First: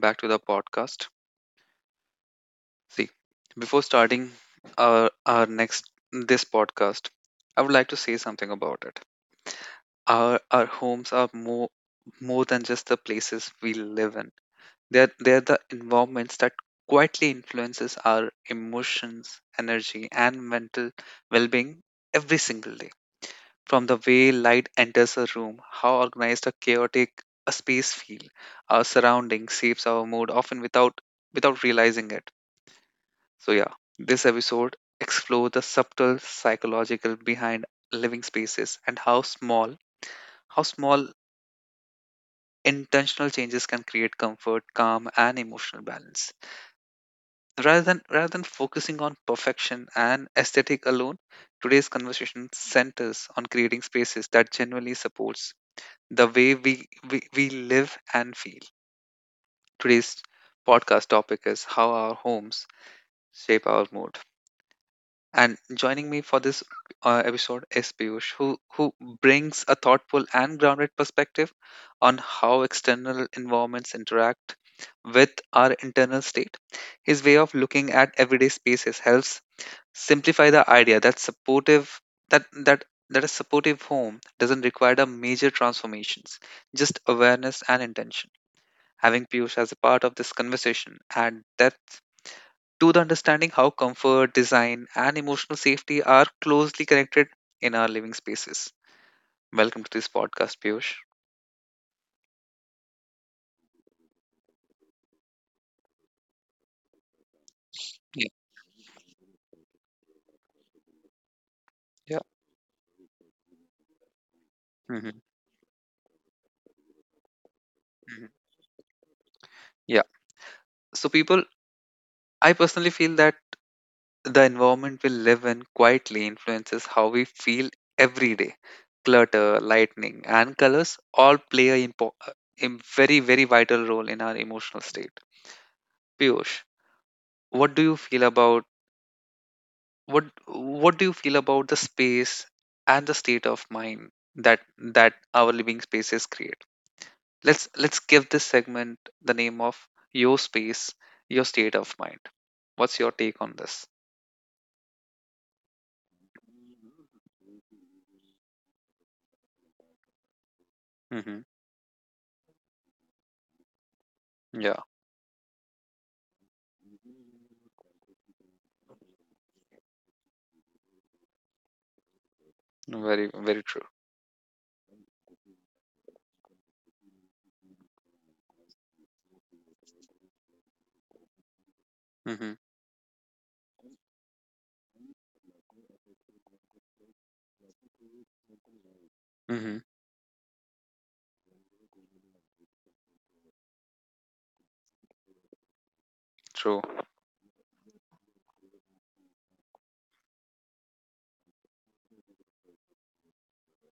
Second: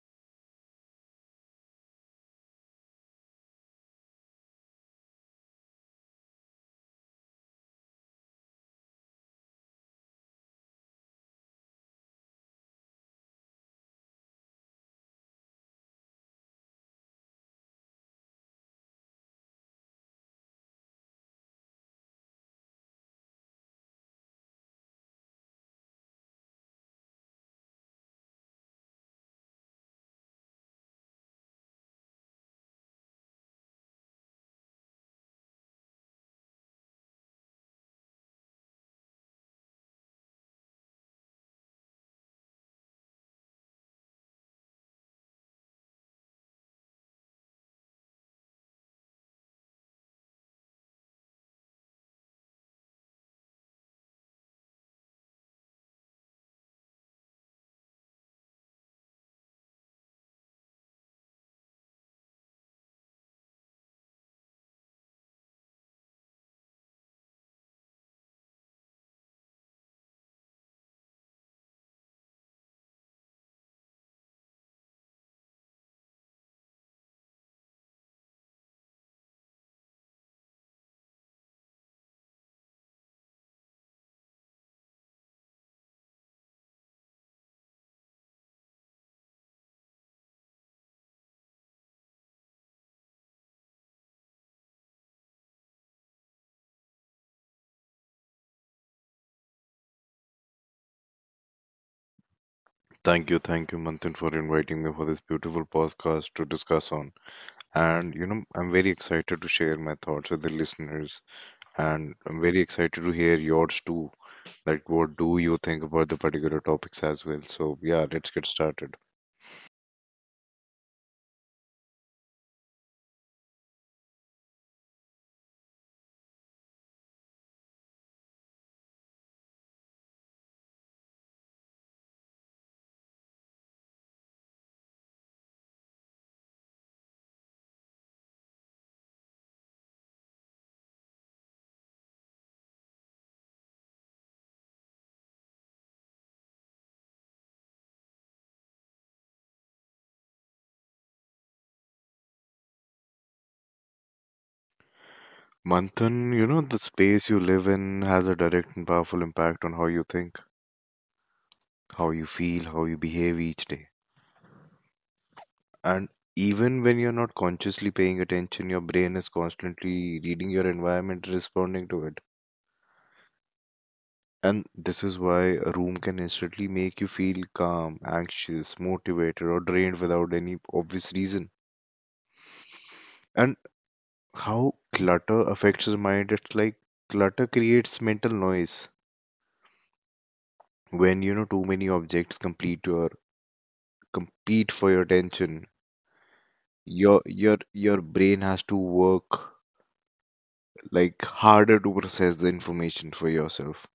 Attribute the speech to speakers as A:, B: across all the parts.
A: back to the podcast. See, before starting our next this podcast, I would like to say something about it. Our homes are more than just the places we live in. They're the environments that quietly influences our emotions, energy, and mental well-being every single day from the way light enters a room, how organized a chaotic a space feel. Our surrounding shapes our mood often without realizing it. So this episode explore the subtle psychological behind living spaces and how small intentional changes can create comfort, calm and emotional balance. Rather than focusing on perfection and aesthetic alone, today's conversation centers on creating spaces that genuinely supports the way we live and feel. Today's podcast topic is how our homes shape our mood. And joining me for this episode is Piyush, who brings a thoughtful and grounded perspective on how external environments interact with our internal state. His way of looking at everyday spaces helps simplify the idea that supportive that that that a supportive home doesn't require the major transformations, just awareness and intention. Having Piyush as a part of this conversation and depth to the understanding how comfort, design, and emotional safety are closely connected in our living spaces. Welcome to this podcast, Piyush.
B: Thank you, Manthan, for inviting me for this beautiful podcast to discuss on. And
A: Yeah.
B: you know, I'm very excited to share my thoughts with the listeners, and
A: Yeah.
B: I'm very excited to hear yours too. Like, what
A: hmm
B: do you think about the particular topics as well? So, yeah,
A: hmm
B: let's get started.
A: Yeah. So, people, I personally feel that the environment we live in quietly influences how we feel every day. Clutter, lightning, and colors all play a very, very vital role in our emotional state. Piyush, what do you feel about? What do you feel about the space and the state of mind that that our living spaces create? Let's give this segment the name of your space, your state of mind. What's your take on this?
B: Manthan, you know, the space you live in has a direct and powerful impact on how you think,
A: hmm
B: how you feel, how you behave each day.
A: yeah.
B: And even when you're not consciously paying attention, your brain is constantly reading your environment, responding to it.
A: Very true.
B: And this is why a room can instantly make you feel calm, anxious, motivated, or drained without any obvious reason.
A: hmm
B: And how clutter affects your mind, it's like clutter creates mental noise.
A: hmm
B: When you know too many objects complete your compete for your attention,
A: True.
B: your brain has to work like harder to process the information for yourself.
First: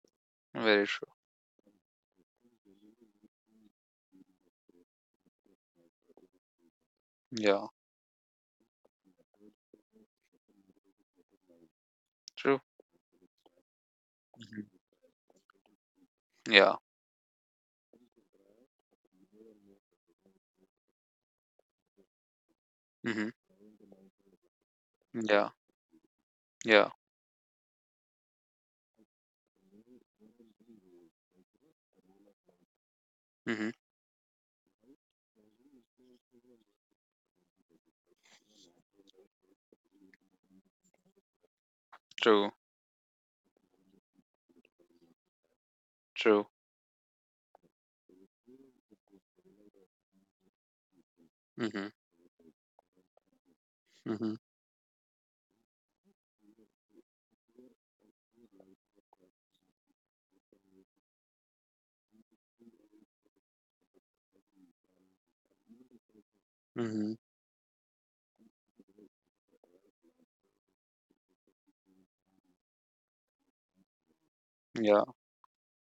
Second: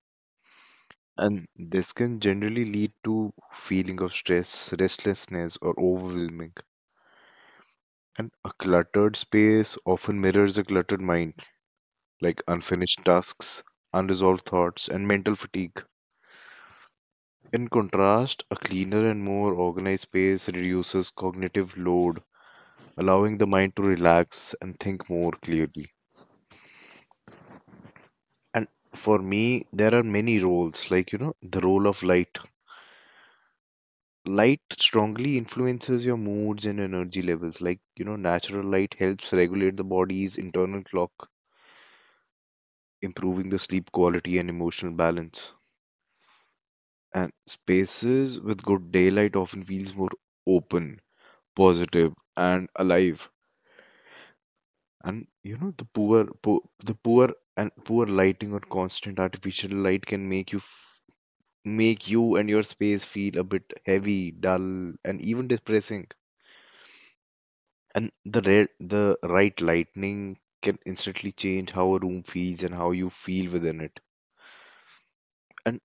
A: Very
B: And this can generally lead to feeling of stress, restlessness, or overwhelming.
A: true. Yeah.
B: And a cluttered space often mirrors a cluttered mind, like
A: True.
B: unfinished tasks, unresolved
A: hmm
B: thoughts, and mental fatigue.
A: yeah.
B: In contrast, a cleaner and more organized space reduces cognitive load,
A: hmm
B: allowing the mind to relax and think more
A: yeah.
B: clearly.
A: Yeah.
B: And for me, there are many roles, like, you know, the role of light.
A: hmm
B: Light strongly influences your moods and energy levels. Like, you know, natural light helps regulate the body's internal clock,
A: True.
B: improving the sleep quality and emotional balance.
A: True.
B: And spaces with good daylight often feels more open,
A: hmm
B: positive, and alive.
A: hmm
B: And you know the poor and poor lighting or constant artificial light can make you and your space feel a bit heavy, dull, and even depressing.
A: hmm
B: And the right lightning can instantly change how a room feels and how you feel within it.
A: yeah.
B: And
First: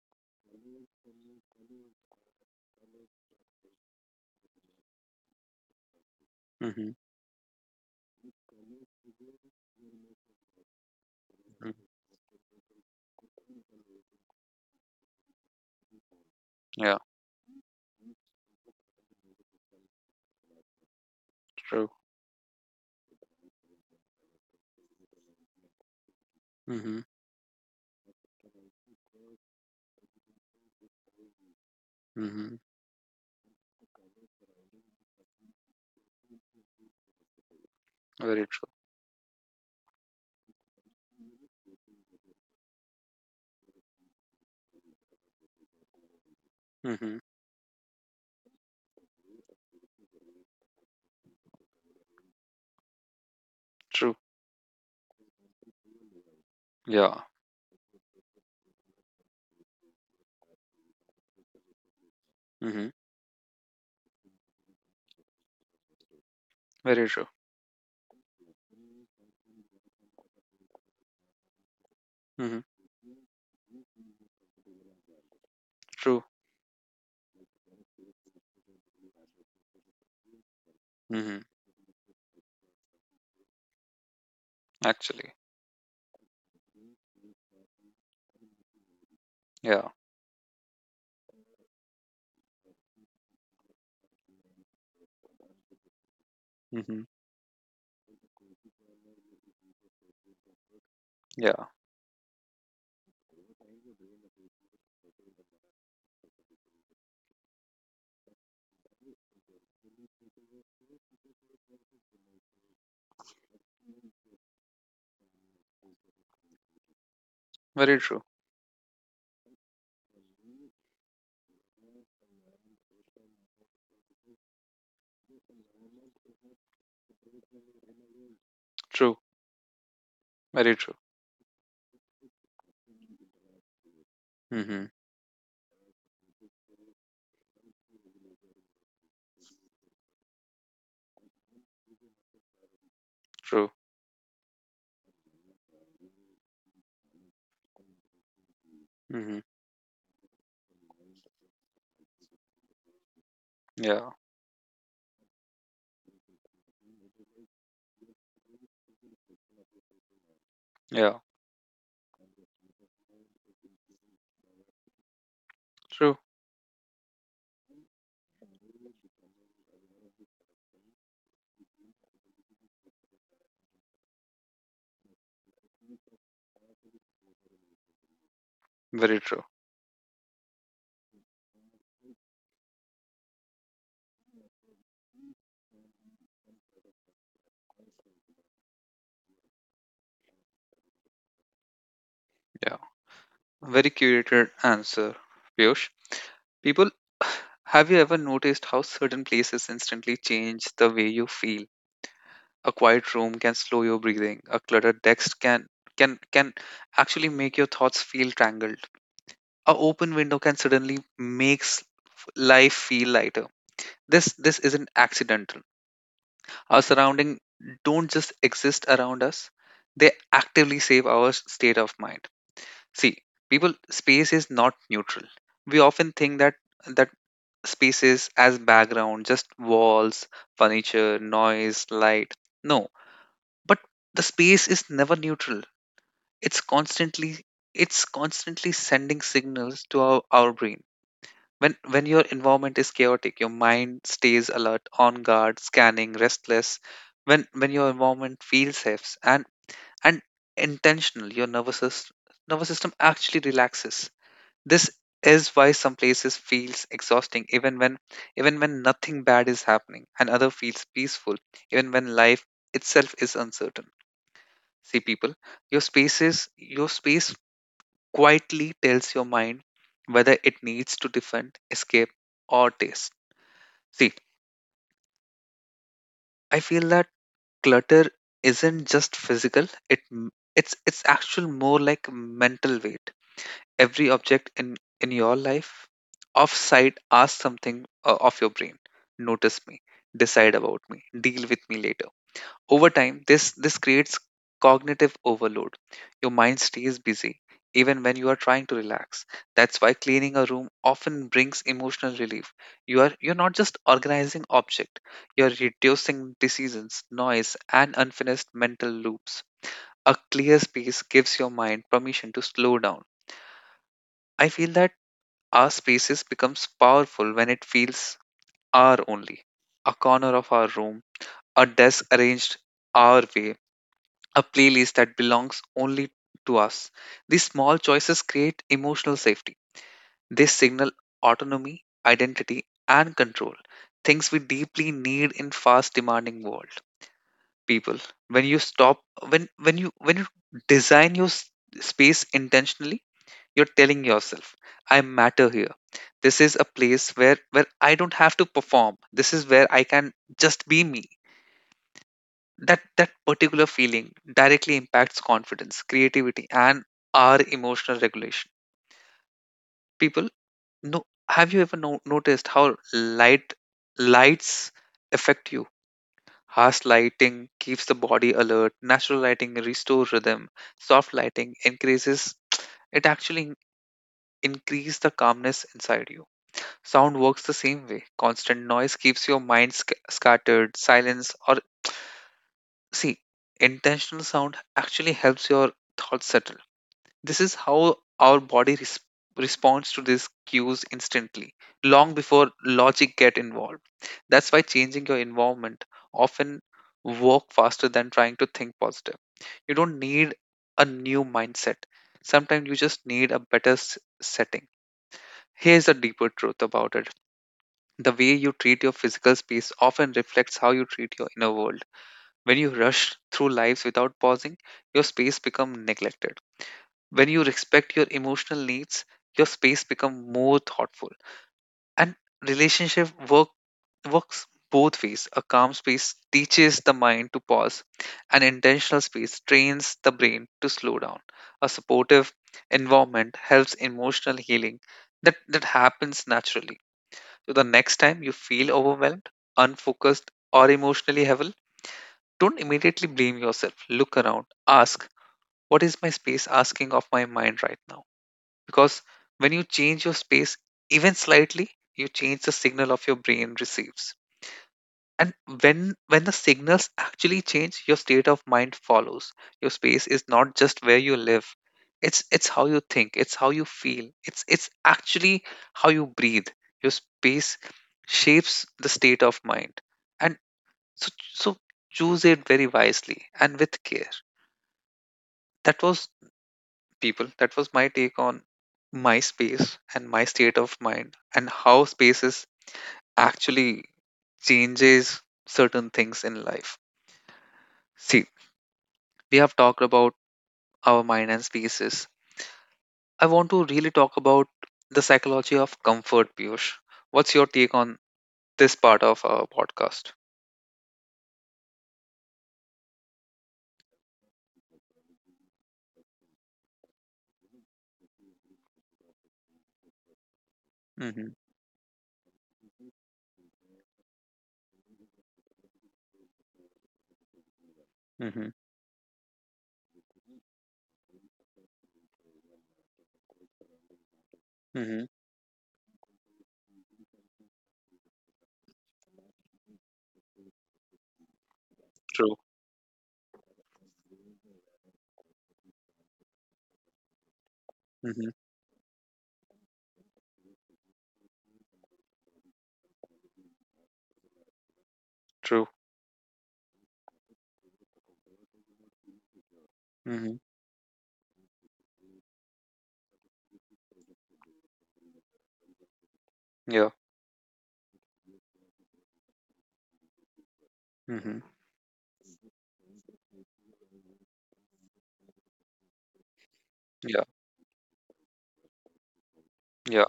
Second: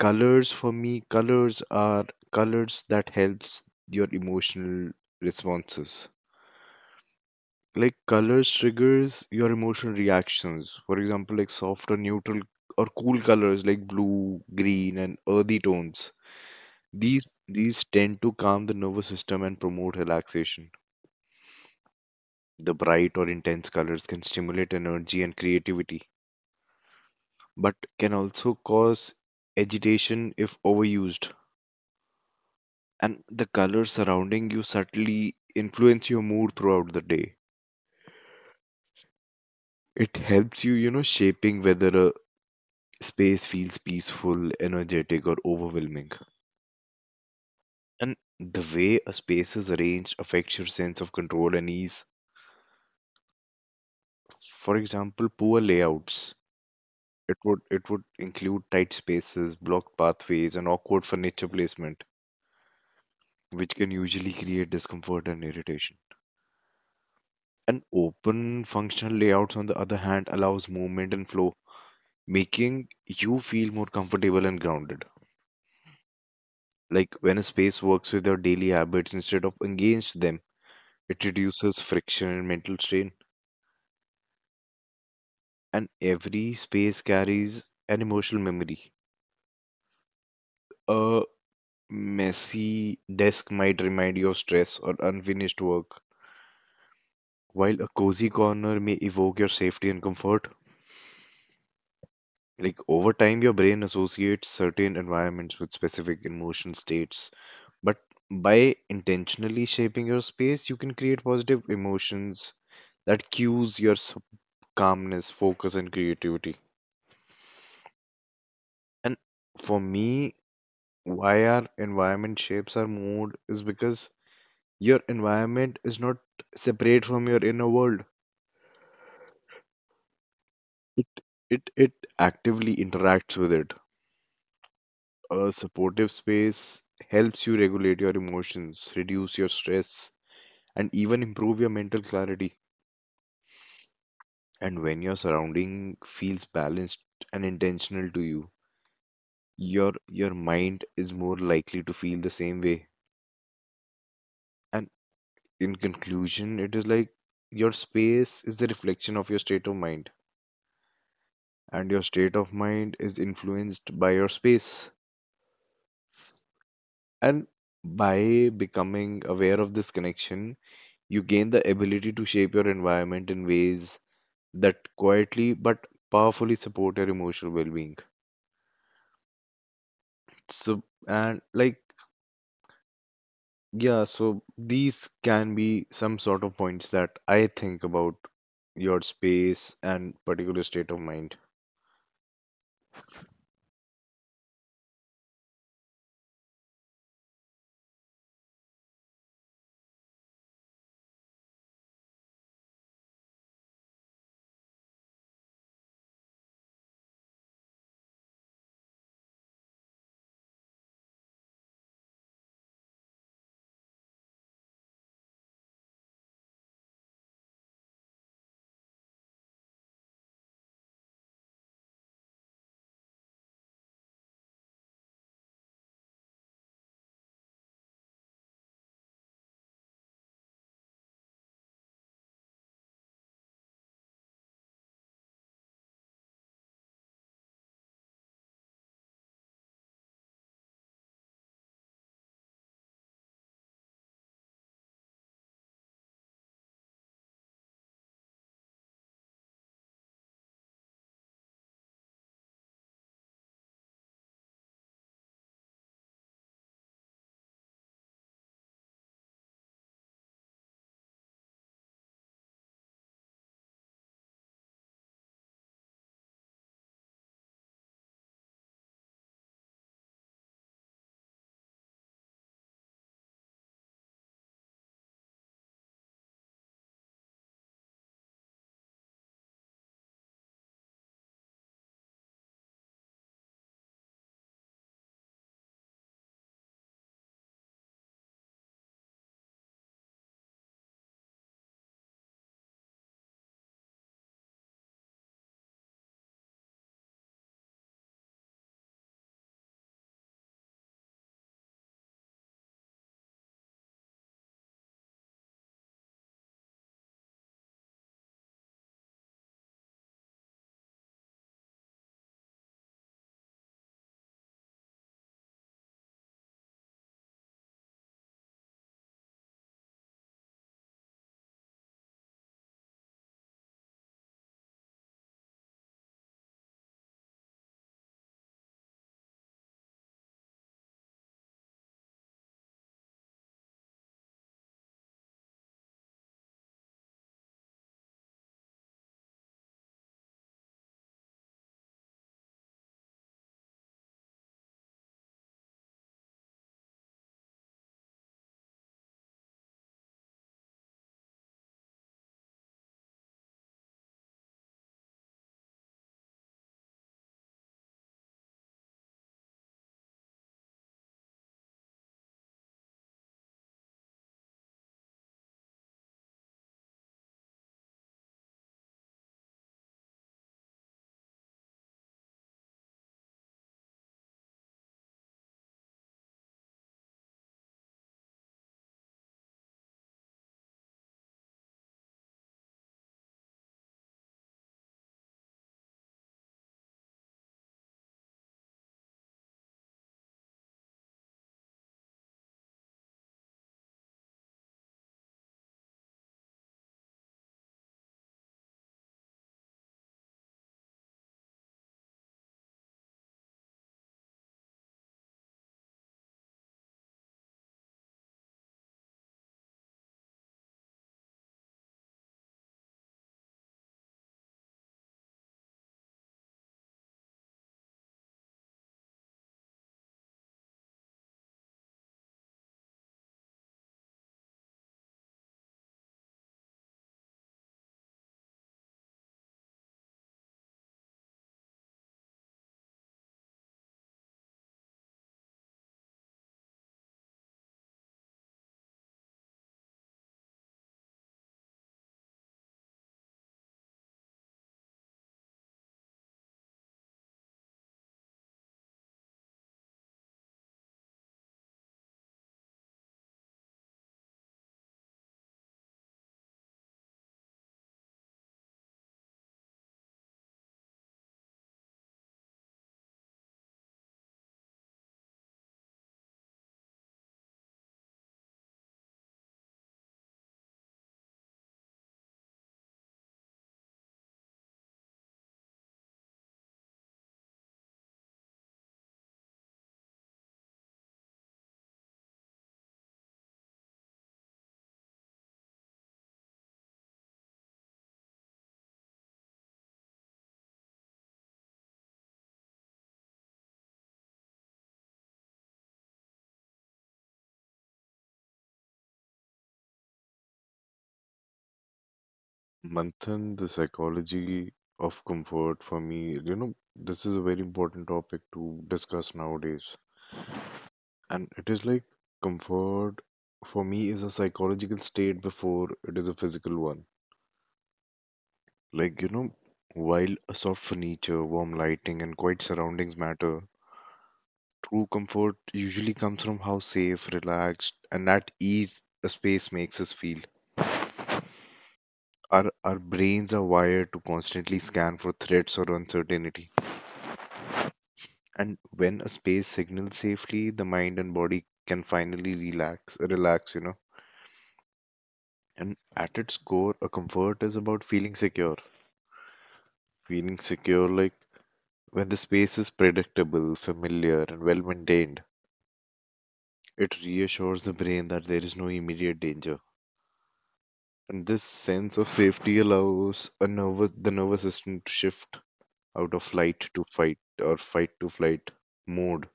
B: colors for me, colors are colors that helps your emotional responses,
A: hmm
B: like colors triggers your emotional reactions. For example, like soft or neutral or cool colors like blue, green, and earthy tones.
A: yeah.
B: These tend to calm the nervous system and promote relaxation.
A: True.
B: The bright or intense colors can stimulate energy and creativity,
A: hmm
B: but can also cause agitation if overused.
A: Mhm.
B: And the colors surrounding you subtly influence your mood throughout the day.
A: Very true.
B: It helps you, you know, shaping whether a space feels peaceful, energetic, or overwhelming.
A: Mhm.
B: And the way a space is arranged affects your sense of control and ease.
A: True.
B: For example, poor layouts.
A: Yeah.
B: It would include tight spaces, blocked pathways, and awkward furniture placement,
A: Mhm.
B: which can usually create discomfort and irritation.
A: Very true.
B: And open functional layouts, on the other hand, allows movement and flow,
A: Mhm.
B: making you feel more comfortable and grounded.
A: True.
B: Like when a space works with your daily habits instead of against them, it
A: Mhm.
B: reduces friction and mental strain,
A: Actually.
B: and every space carries an emotional memory.
A: Yeah.
B: A messy desk might remind you of stress or unfinished work,
A: Mhm.
B: while a cozy corner may evoke your safety and comfort.
A: Yeah.
B: Like over time, your brain associates certain environments with specific emotion states. But by intentionally shaping your space, you can create positive emotions that calmness, focus, and creativity.
A: Very true.
B: And for me, why our environment shapes our mood is because your environment is not separate from your inner world.
A: True. Very true.
B: It it actively interacts with it.
A: Mhm.
B: A supportive space helps you regulate your emotions, reduce your stress, and even improve your mental clarity.
A: True.
B: And when your surrounding feels balanced and intentional to you,
A: Mhm.
B: your mind is more likely to feel the same way.
A: Yeah.
B: And in conclusion, it is like your space is the reflection of your state of mind
A: Yeah.
B: and your state of mind is influenced by your space.
A: True.
B: And by becoming aware of this connection, you gain the ability to shape your environment in ways that quietly but powerfully support your emotional well being.
A: Very true.
B: So, and like, yeah, so these can be some sort of points that I think about your space and particular state of mind.
A: Yeah. Very curated answer, Piyush. People, have you ever noticed how certain places instantly change the way you feel? A quiet room can slow your breathing. A cluttered text can actually make your thoughts feel tangled. A open window can suddenly makes life feel lighter. This isn't accidental. Our surrounding don't just exist around us, they actively save our state of mind. See, people, space is not neutral. We often think that space is as background, just walls, furniture, noise, light. No. But the space is never neutral. It's constantly it's constantly sending signals to our brain. When your environment is chaotic, your mind stays alert, on guard, scanning, restless. When your environment feels safe and and intentional, your nervous system actually relaxes. This is why some places feels exhausting even when nothing bad is happening, and other feels peaceful even when life itself is uncertain. See, people, your spaces your space quietly tells your mind whether it needs to defend, escape, or taste. See, I feel that clutter isn't just physical, it's actual more like mental weight. Every object in your life offside asks something of your brain. Notice me, decide about me, deal with me later. Over time, this creates cognitive overload. Your mind stays busy even when you are trying to relax. That's why cleaning a room often brings emotional relief. You're not just organizing object, you're reducing decisions, noise, and unfinished mental loops. A clear space gives your mind permission to slow down. I feel that our spaces becomes powerful when it feels our only. A corner of our room, a desk arranged our way, a playlist that belongs only to us. These small choices create emotional safety. They signal autonomy, identity, and control, things we deeply need in fast demanding world. People, when you stop when you design your space intentionally, you're telling yourself, I matter here. This is a place where I don't have to perform. This is where I can just be me. That particular feeling directly impacts confidence, creativity, and our emotional regulation. People, no, have you ever noticed how lights affect you? Harsh lighting keeps the body alert, natural lighting restores rhythm, soft lighting increases, it actually in- increase the calmness inside you. Sound works the same way. Constant noise keeps your mind scattered, silence or… See, intentional sound actually helps your thoughts settle. This is how our body responds to these cues instantly, long before logic get involved. That's why changing your environment often work faster than trying to think positive. You don't need a new mindset. Sometimes you just need a better setting. Here's a deeper truth about it. The way you treat your physical space often reflects how you treat your inner world. When you rush through lives without pausing, your space becomes neglected. When you respect your emotional needs, your space becomes more thoughtful. And relationship works both ways. A calm space teaches the mind to pause. An intentional space trains the brain to slow down. A supportive environment helps emotional healing that happens naturally. So the next time you feel overwhelmed, unfocused, or emotionally heavy, don't immediately blame yourself. Look around. Ask, what is my space asking of my mind right now? Because when you change your space, even slightly, you change the signal of your brain receives. And when the signals actually change, your state of mind follows. Your space is not just where you live. It's how you think, it's how you feel. It's actually how you breathe. Your space shapes the state of mind. And so choose it very wisely and with care. That was people. That was my take on my space and my state of mind and how spaces actually changes certain things in life. See, we have talked about our mind and spaces. I want to really talk about the psychology of comfort, Piyush. What's your take on this part of our podcast?
B: Manthan, the psychology of comfort for me, you know, this is a very important topic to discuss nowadays.
A: Mm-hmm.
B: And it is like comfort for me is a psychological state before it is a physical one.
A: Mm-hmm.
B: Like, you know, while a soft furniture, warm lighting, and quiet surroundings matter,
A: Mm-hmm.
B: true comfort usually comes from how safe, relaxed, and at ease a space makes us feel.
A: True.
B: Our brains are wired to constantly scan for threats or uncertainty.
A: Mm-hmm.
B: And when a space signals safely, the mind and body can finally relax, you know.
A: True.
B: And at its core, a comfort is about feeling secure.
A: Mm-hmm.
B: Feeling secure, like when the space is predictable, familiar, and well maintained,
A: Yeah.
B: it reassures the brain that there is no immediate danger.
A: Mm-hmm.
B: And this sense of safety allows the nervous system to shift out of
A: Yeah.
B: flight to fight or fight to flight mode
A: Yeah.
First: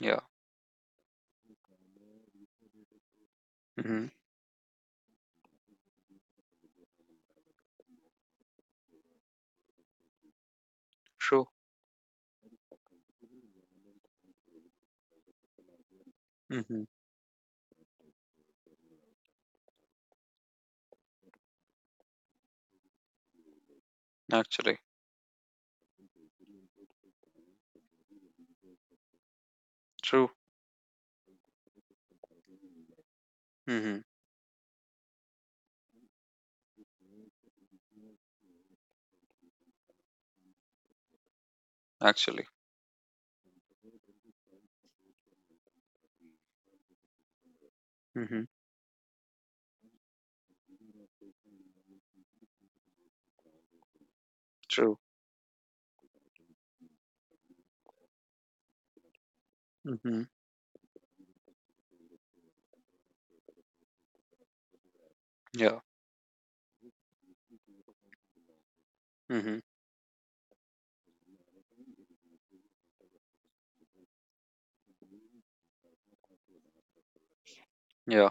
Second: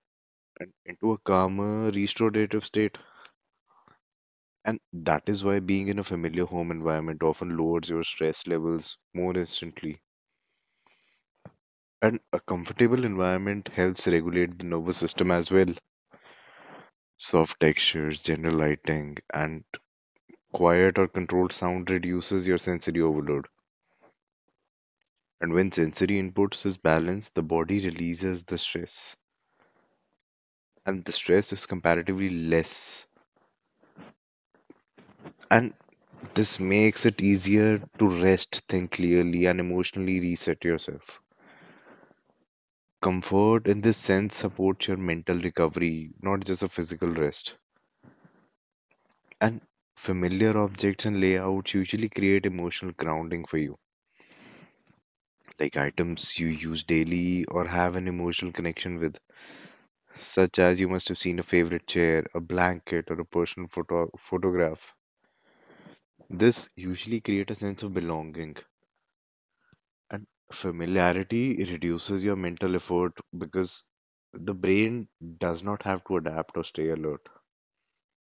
A: Yeah.
B: and into a calmer, restorative state.
A: Mhm.
B: And that is why being in a familiar home environment often lowers your stress levels more instantly.
A: True.
B: And a comfortable environment helps regulate the nervous system as well.
A: Mhm.
B: Soft textures, general lighting, and quiet or controlled sound reduces your sensory overload.
A: Actually.
B: And when sensory inputs is balanced, the body releases the stress.
A: True.
B: And the stress is comparatively less.
A: Mhm.
B: And this makes it easier to rest, think clearly, and emotionally reset yourself.
A: Actually.
B: Comfort in this sense supports your mental recovery, not just a physical rest.
A: Mhm.
B: And familiar objects and layouts usually create emotional grounding for you,
A: True.
B: like items you use daily or have an emotional connection with,
A: Mhm.
B: such as you must have seen a favorite chair, a blanket, or a personal photograph.
A: Yeah.
B: This usually creates a sense of belonging,
A: Mhm.
B: and familiarity reduces your mental effort because the brain does not have to adapt or stay alert.
A: Yeah.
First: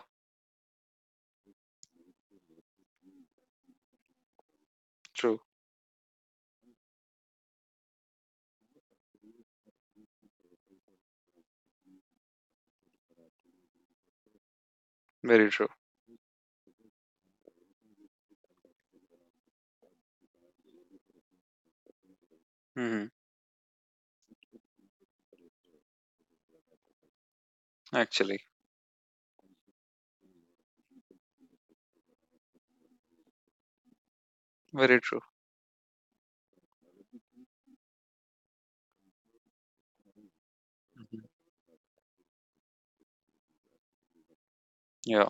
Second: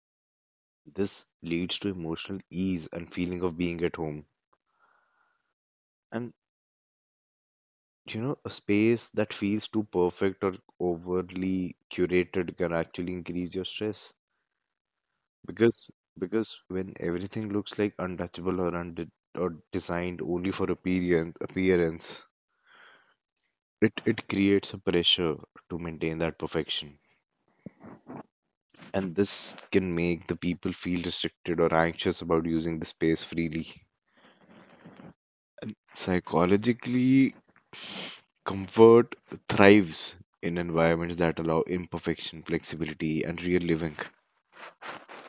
B: This leads to emotional ease and feeling of being at home.
A: True.
B: And you know, a space that feels too perfect or overly curated can actually increase your stress
A: Very true.
B: because because when everything looks like untouchable or unde or designed only for appearance,
A: Mhm.
B: it creates a pressure to maintain that perfection.
A: Actually.
B: And this can make the people feel restricted or anxious about using the space freely.
A: Very true.
B: Psychologically, comfort thrives in environments
A: Mhm.
B: that allow imperfection, flexibility, and real living.
A: Yeah.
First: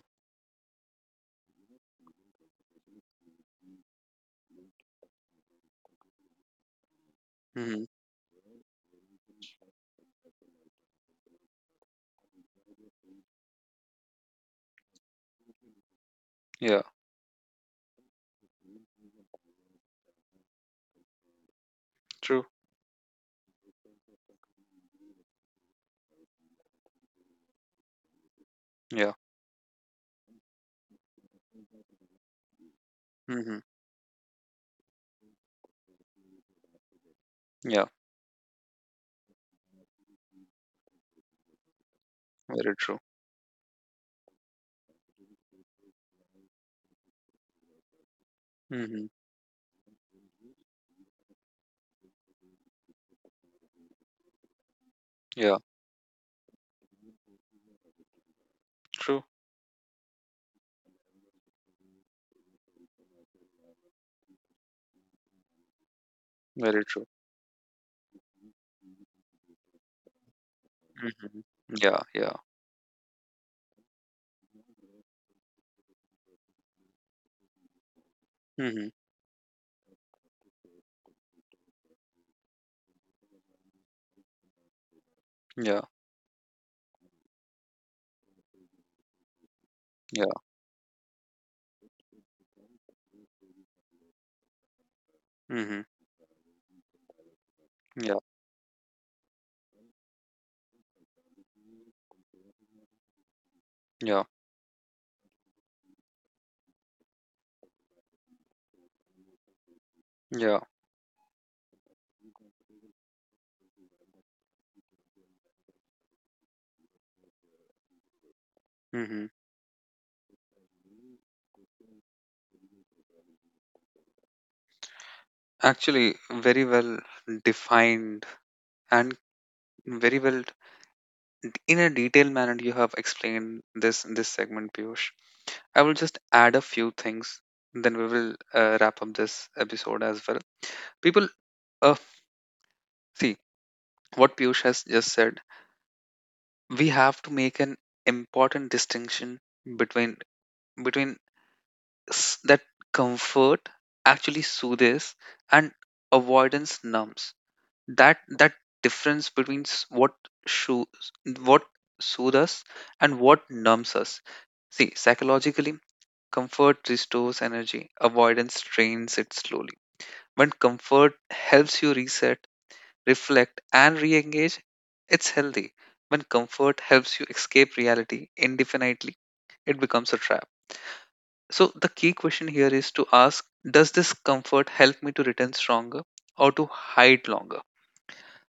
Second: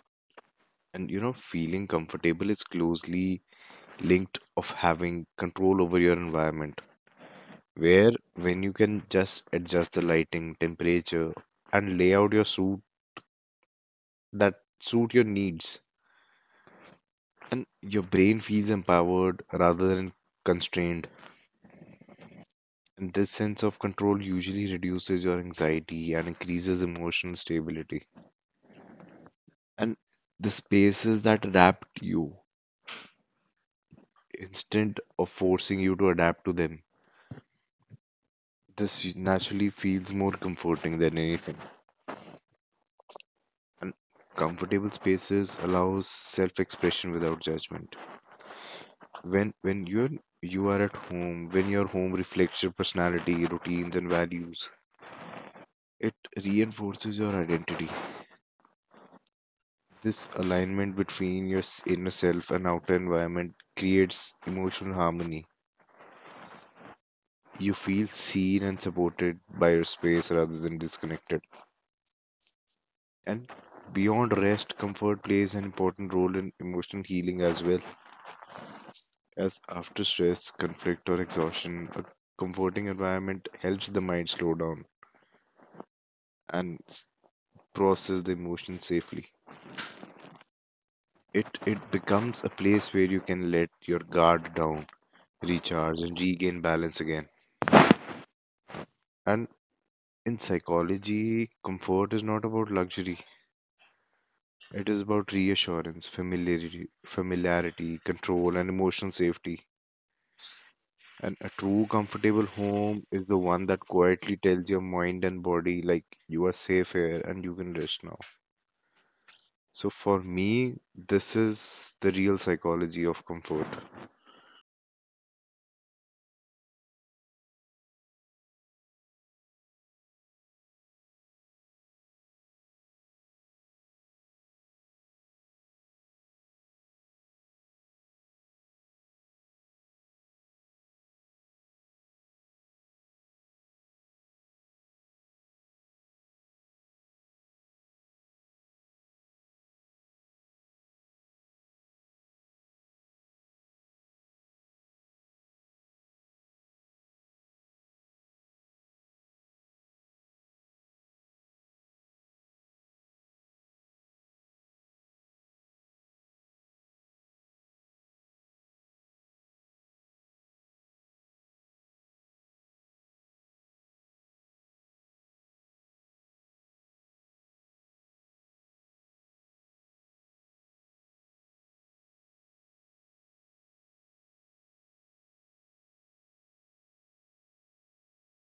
B: And you know, feeling comfortable is closely linked of having control over your environment,
A: Mhm.
B: where when you can just adjust the lighting, temperature, and lay out your suit that suit your needs,
A: Yeah.
B: and your brain feels empowered rather than constrained.
A: True.
B: And this sense of control usually reduces your anxiety and increases emotional stability.
A: Yeah.
B: And the spaces that adapt you
A: Mhm.
B: instead of forcing you to adapt to them.
A: Yeah.
B: This naturally feels more comforting than anything.
A: Very true.
B: And comfortable spaces allows self-expression without judgment.
A: Mhm.
B: When you are at home, when your home reflects your personality, routines, and values,
A: Yeah.
B: it reinforces your identity.
A: True.
B: This alignment between inner self and outer environment creates emotional harmony.
A: Very true.
B: You feel seen and supported by your space rather than
A: Mhm.
B: disconnected.
A: Yeah. Yeah.
B: And beyond rest, comfort plays an important role in emotional healing as well.
A: Mhm.
B: As after stress, conflict, or exhaustion, a comforting environment helps the mind slow down
A: Yeah.
B: and process the emotion safely.
A: Yeah.
B: It becomes a place where you can let your guard down,
A: Mhm.
B: recharge, and regain balance again.
A: Yeah.
B: And in psychology, comfort is not about luxury.
A: Yeah.
B: It is about reassurance, familiarity, control, and emotional safety.
A: Yeah.
B: And a true comfortable home is the one that quietly tells your mind and body, like, you are safe here and you can rest now.
A: Mhm.
B: So, for me, this is the real psychology of comfort.
A: Actually, very well defined and very well in a detailed manner you have explained this in this segment, Piyush. I will just add a few things, then we will wrap up this episode as well. People, uh, see, what Piyush has just said, we have to make an important distinction between between that comfort actually soothes and avoidance numbs. That difference between sho- what soothes us and what numbs us. See, psychologically, comfort restores energy, avoidance drains it slowly. When comfort helps you reset, reflect, and re-engage, it's healthy. When comfort helps you escape reality indefinitely, it becomes a trap. So the key question here is to ask, does this comfort help me to return stronger, or to hide longer?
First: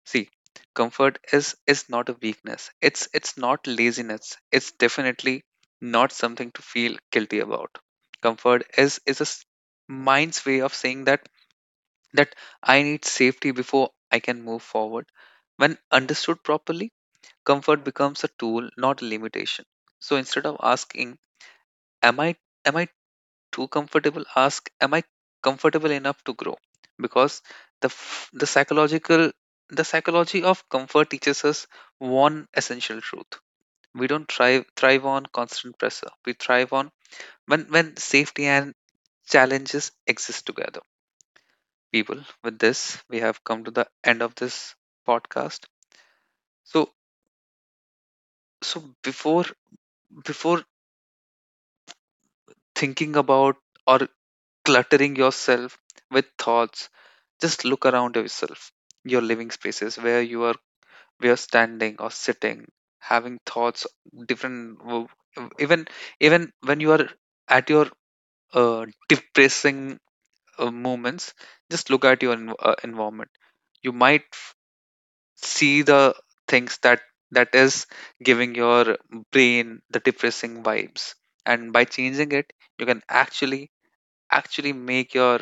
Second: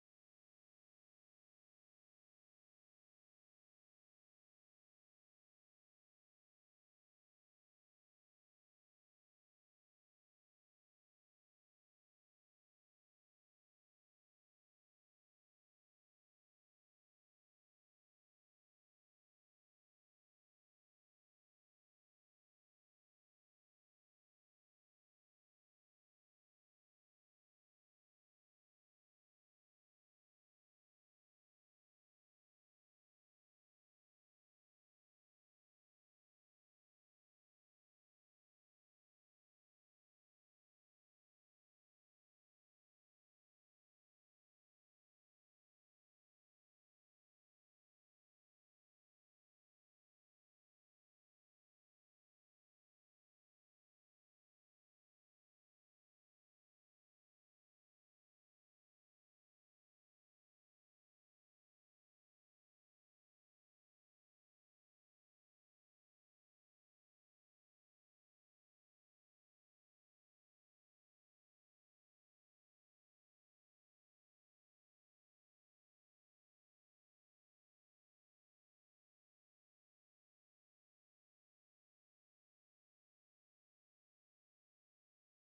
A: See, comfort is not a weakness. It's not laziness. It's definitely not something to feel guilty about. Comfort is a mind's way of saying that I need safety before I can move forward. When understood properly, comfort becomes a tool, not a limitation. So instead of asking, "Am I am I too comfortable," ask, am I comfortable enough to grow? Because the f- the psychological the psychology of comfort teaches us one essential truth. We don't thrive on constant pressure. We thrive on when safety and challenges exist together. People, with this, we have come to the end of this podcast. So so before thinking about or cluttering yourself with thoughts, just look around yourself, your living spaces where you are, where standing or sitting, having thoughts, different w- even when you are at your depressing moments, just look at your environment. You might see the things that is giving your brain the depressing vibes, and by changing it you can actually make your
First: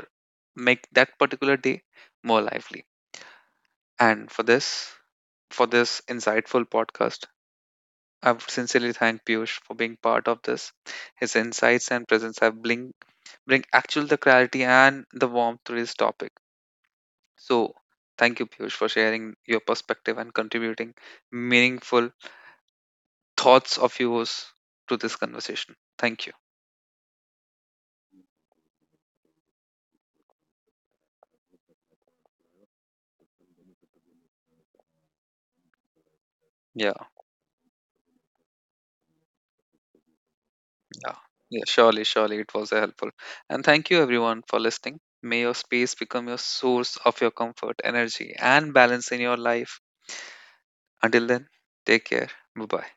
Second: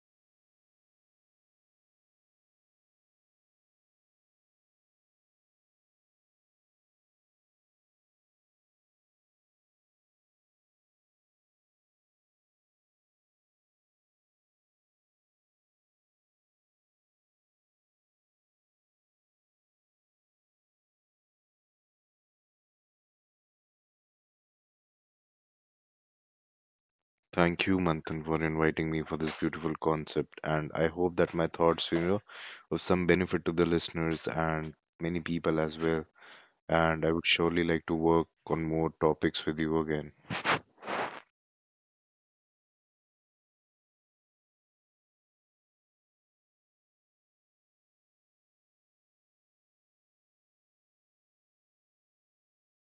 A: make that particular day more lively. And for this insightful podcast, I would sincerely thank Piyush for being part of this. His insights and presence have bring actual the clarity and the warmth to this topic. So thank you, Piyush, for sharing your perspective and contributing meaningful thoughts of yours to this conversation. Thank you.
B: Thank you, Manthan, for inviting me for this beautiful concept. And I hope that my thoughts, you know, of some benefit to the listeners and many people as well. And
A: Yeah,
B: I would surely like to work on more topics with you again.
A: yeah, yeah. Surely, surely it was helpful. And thank you everyone for listening. May your space become your source of your comfort, energy, and balance in your life. Until then, take care. Bye bye.